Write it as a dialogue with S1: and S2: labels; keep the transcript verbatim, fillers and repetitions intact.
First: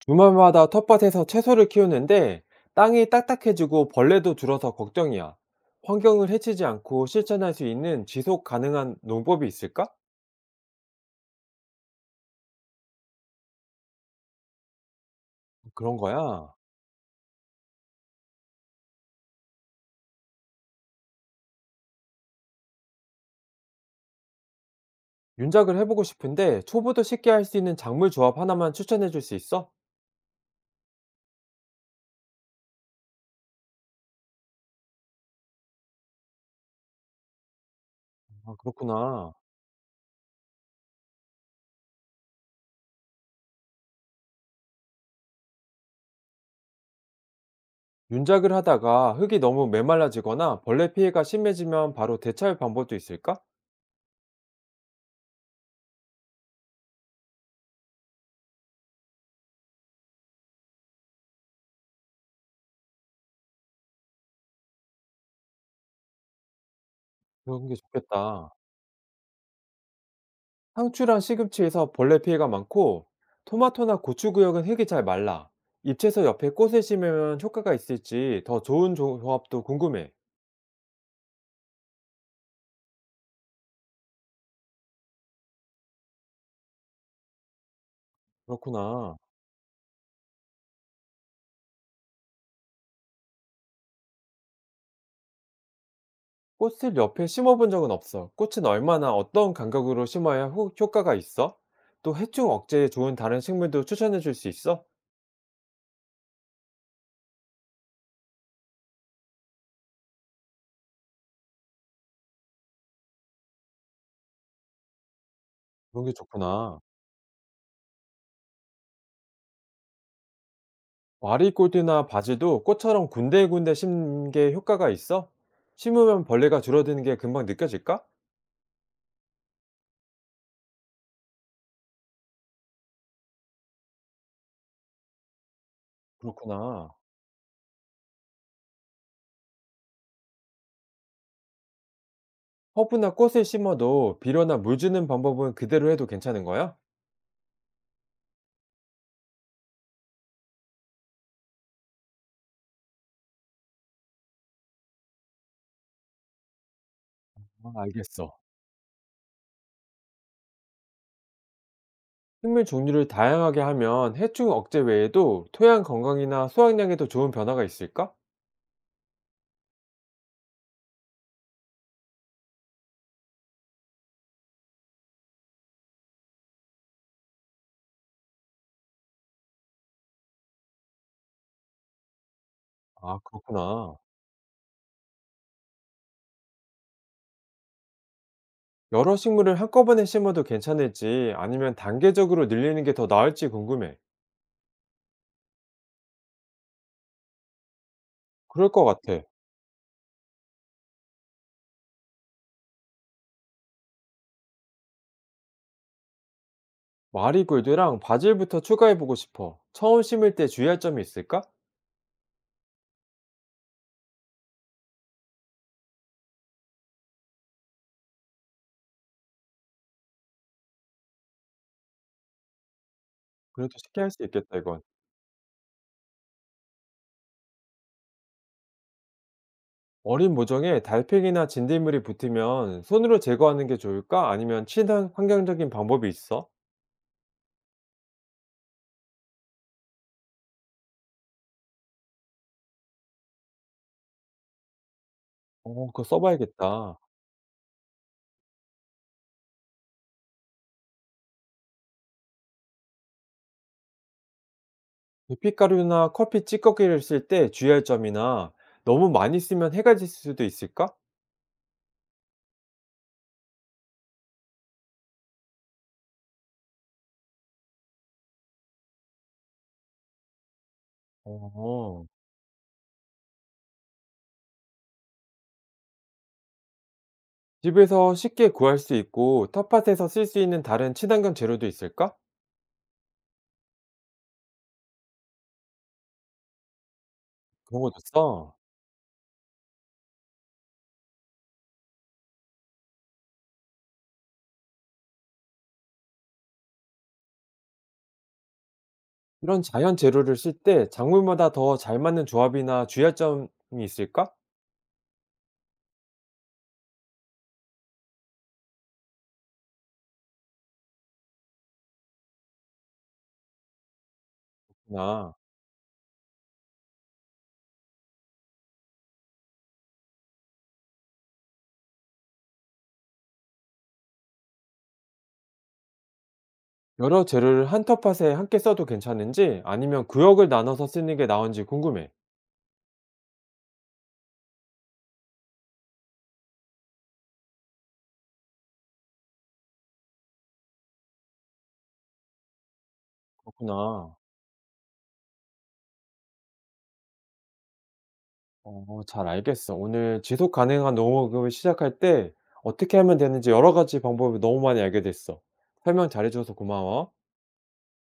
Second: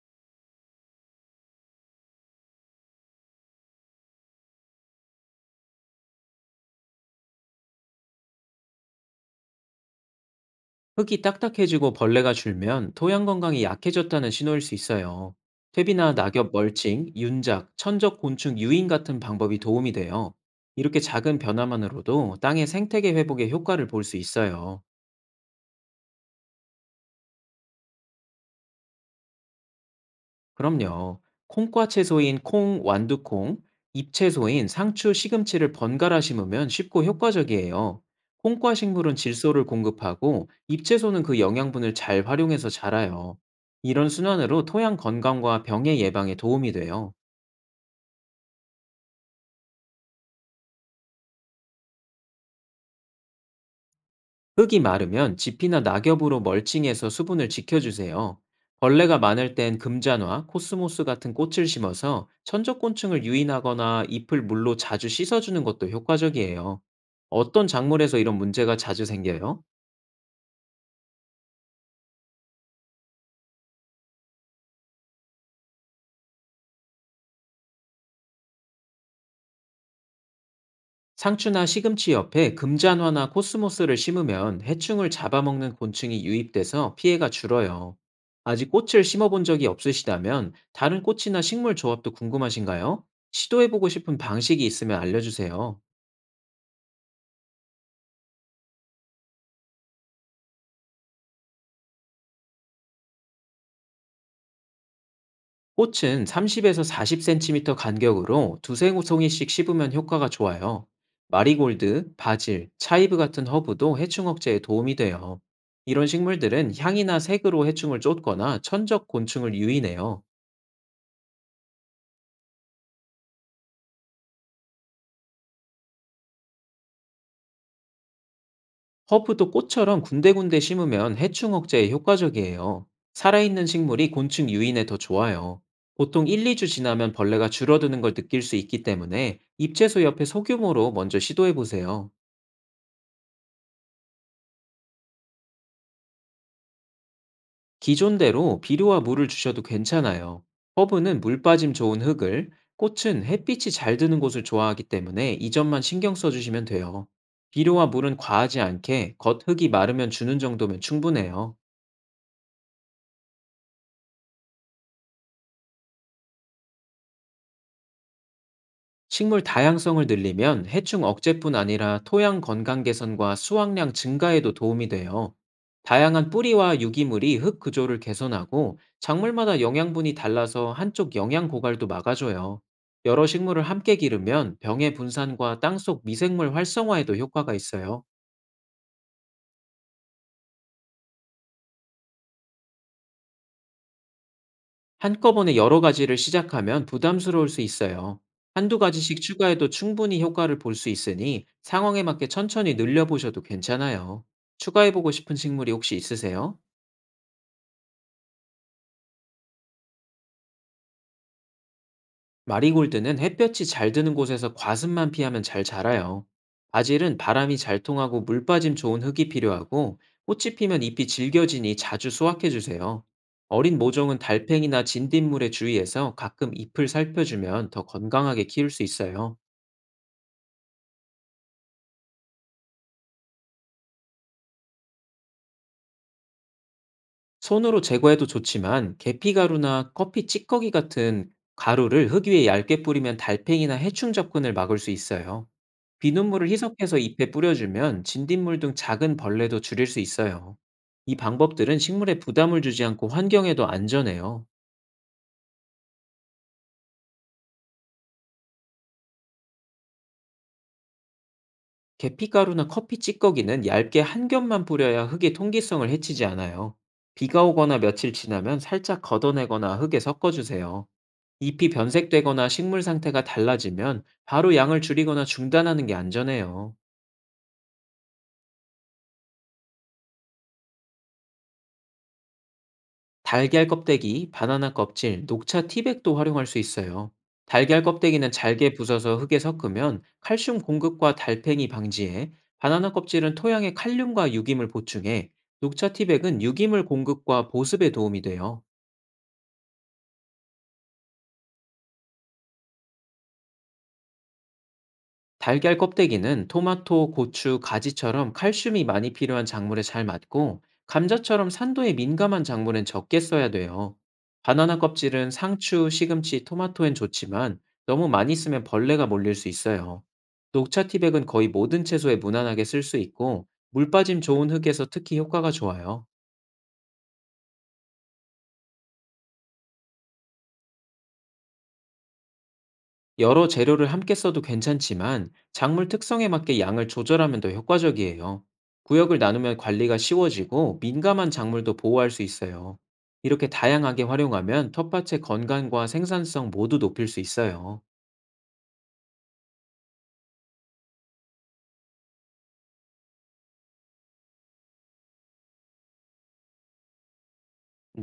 S1: 주말마다 텃밭에서 채소를 키우는데 땅이 딱딱해지고 벌레도 줄어서 걱정이야. 환경을 해치지 않고 실천할 수 있는 지속 가능한 농법이 있을까?
S2: 흙이 딱딱해지고 벌레가 줄면 토양 건강이 약해졌다는 신호일 수 있어요.
S1: 그런
S2: 퇴비나 낙엽
S1: 거야.
S2: 멀칭, 윤작, 천적 곤충 유인 같은 방법이 도움이 돼요. 이렇게 작은 변화만으로도 땅의 생태계 회복에 효과를 볼 수 있어요.
S1: 윤작을 해보고 싶은데 초보도 쉽게 할 수 있는 작물 조합 하나만 추천해 줄 수 있어?
S2: 그럼요. 콩과 채소인 콩, 완두콩, 잎채소인 상추, 시금치를 번갈아 심으면 쉽고 효과적이에요.
S1: 아,
S2: 콩과 식물은
S1: 그렇구나.
S2: 질소를 공급하고 잎채소는 그 영양분을 잘 활용해서 자라요. 이런 순환으로 토양 건강과 병의 예방에 도움이 돼요.
S1: 윤작을 하다가 흙이 너무 메말라지거나 벌레 피해가 심해지면 바로 대처할 방법도 있을까?
S2: 흙이 마르면 지피나 낙엽으로 멀칭해서 수분을 지켜주세요. 벌레가 많을 땐 금잔화, 코스모스 같은 꽃을 심어서 천적곤충을 유인하거나 잎을 물로 자주 씻어주는 것도 효과적이에요. 어떤
S1: 그런 게
S2: 작물에서 이런
S1: 좋겠다.
S2: 문제가 자주 생겨요?
S1: 상추랑 시금치에서 벌레 피해가 많고 토마토나 고추 구역은 흙이 잘 말라. 잎채소 옆에 꽃을 심으면 효과가 있을지 더 좋은 조- 조합도 궁금해.
S2: 상추나 시금치 옆에 금잔화나 코스모스를 심으면 해충을 잡아먹는 곤충이 유입돼서 피해가 줄어요. 아직 꽃을
S1: 그렇구나.
S2: 심어본 적이 없으시다면 다른 꽃이나 식물 조합도 궁금하신가요? 시도해보고 싶은 방식이 있으면 알려주세요.
S1: 꽃을 옆에 심어본 적은 없어. 꽃은 얼마나 어떤 간격으로 심어야 효, 효과가 있어? 또 해충 억제에 좋은 다른 식물도 추천해 줄 수 있어?
S2: 꽃은 삼십에서 사십 센티미터 간격으로 두세 송이씩 씹으면 효과가 좋아요. 마리골드, 바질, 차이브 같은 허브도 해충 억제에 도움이 돼요.
S1: 그런
S2: 이런
S1: 게
S2: 식물들은
S1: 좋구나.
S2: 향이나 색으로 해충을 쫓거나 천적 곤충을 유인해요.
S1: 마리골드나 바지도 꽃처럼 군데군데 심는 게 효과가 있어? 심으면 벌레가 줄어드는 게 금방 느껴질까?
S2: 허브도 꽃처럼 군데군데 심으면 해충 억제에 효과적이에요. 살아있는 식물이 곤충 유인에 더 좋아요. 보통 일, 이 주
S1: 그렇구나.
S2: 지나면 벌레가 줄어드는 걸 느낄 수 있기 때문에 잎채소 옆에 소규모로 먼저 시도해 보세요.
S1: 허브나 꽃을 심어도 비료나 물 주는 방법은 그대로 해도 괜찮은 거야?
S2: 기존대로 비료와 물을 주셔도 괜찮아요. 허브는 물 빠짐 좋은 흙을, 꽃은 햇빛이 잘 드는 곳을 좋아하기 때문에 이 점만 신경 써주시면 돼요.
S1: 아,
S2: 비료와 물은
S1: 알겠어.
S2: 과하지 않게 겉 흙이 마르면 주는 정도면 충분해요.
S1: 식물 종류를 다양하게 하면 해충 억제 외에도 토양 건강이나 수확량에도 좋은 변화가 있을까?
S2: 식물 다양성을 늘리면 해충 억제뿐 아니라 토양 건강 개선과 수확량 증가에도 도움이 돼요. 다양한 뿌리와 유기물이 흙 구조를 개선하고 작물마다 영양분이 달라서 한쪽 영양 고갈도 막아줘요.
S1: 아,
S2: 여러 식물을
S1: 그렇구나.
S2: 함께 기르면 병의 분산과 땅속 미생물 활성화에도 효과가 있어요.
S1: 여러 식물을 한꺼번에 심어도 괜찮을지 아니면 단계적으로 늘리는 게 더 나을지 궁금해.
S2: 한꺼번에 여러 가지를 시작하면 부담스러울 수 있어요.
S1: 그럴
S2: 한두
S1: 것
S2: 가지씩
S1: 같아.
S2: 추가해도 충분히 효과를 볼 수 있으니 상황에 맞게 천천히 늘려보셔도 괜찮아요. 추가해보고 싶은 식물이 혹시 있으세요?
S1: 마리골드랑 바질부터 추가해보고 싶어. 처음 심을 때 주의할 점이 있을까?
S2: 마리골드는 햇볕이 잘 드는 곳에서 과습만 피하면 잘 자라요. 바질은 바람이 잘 통하고 물 빠짐 좋은 흙이 필요하고 꽃이 피면 잎이 질겨지니 자주 수확해주세요.
S1: 그래도
S2: 어린
S1: 쉽게 할
S2: 모종은
S1: 수 있겠다, 이건.
S2: 달팽이나 진딧물에 주의해서 가끔 잎을 살펴주면 더 건강하게 키울 수 있어요.
S1: 어린 모종에 달팽이나 진딧물이 붙으면 손으로 제거하는 게 좋을까? 아니면 친환 환경적인 방법이 있어?
S2: 손으로 제거해도 좋지만 계피 가루나 커피 찌꺼기 같은 가루를 흙 위에 얇게 뿌리면 달팽이나 해충 접근을 막을 수 있어요.
S1: 어, 그거
S2: 비눗물을 희석해서
S1: 써봐야겠다.
S2: 잎에 뿌려주면 진딧물 등 작은 벌레도 줄일 수 있어요. 이 방법들은 식물에 부담을 주지 않고 환경에도 안전해요.
S1: 계피가루나 커피 찌꺼기를 쓸 때 주의할 점이나 너무 많이 쓰면 해가 질 수도 있을까?
S2: 계피 가루나 커피 찌꺼기는 얇게 한 겹만 뿌려야 흙의 통기성을 해치지 않아요. 비가 오거나 며칠 지나면 살짝 걷어내거나 흙에 섞어주세요. 잎이
S1: 어,
S2: 변색되거나 식물 상태가 달라지면 바로 양을 줄이거나 중단하는 게 안전해요.
S1: 집에서 쉽게 구할 수 있고 텃밭에서 쓸 수 있는 다른 친환경 재료도 있을까?
S2: 달걀 껍데기, 바나나 껍질, 녹차 티백도 활용할 수 있어요. 달걀
S1: 그런 것도
S2: 껍데기는
S1: 써.
S2: 잘게 부숴서 흙에 섞으면 칼슘 공급과 달팽이 방지에, 바나나 껍질은 토양에 칼륨과 유기물 보충에, 녹차 티백은 유기물 공급과 보습에 도움이 돼요.
S1: 이런 자연 재료를 쓸 때 작물마다 더 잘 맞는 조합이나 주의할 점이 있을까?
S2: 달걀 껍데기는 토마토, 고추, 가지처럼 칼슘이 많이 필요한 작물에 잘 맞고, 감자처럼 산도에 민감한 작물엔 적게 써야 돼요. 바나나 껍질은
S1: 나.
S2: 상추, 시금치, 토마토엔 좋지만 너무 많이 쓰면 벌레가 몰릴 수 있어요. 녹차 티백은 거의 모든 채소에 무난하게 쓸 수 있고, 물빠짐 좋은 흙에서 특히 효과가 좋아요.
S1: 여러 재료를 한 텃밭에 함께 써도 괜찮은지 아니면 구역을 나눠서 쓰는 게 나은지 궁금해.
S2: 여러 재료를 함께 써도 괜찮지만 작물 특성에 맞게 양을 조절하면 더 효과적이에요. 구역을 나누면 관리가 쉬워지고 민감한 작물도 보호할 수 있어요. 이렇게 다양하게
S1: 그렇구나.
S2: 활용하면 텃밭의 건강과 생산성 모두 높일 수 있어요.
S1: 어, 잘 알겠어. 오늘 지속 가능한 농업을 시작할 때 어떻게 하면 되는지 여러 가지 방법을 너무 많이 알게 됐어. 설명 잘해줘서 고마워.
S2: 네.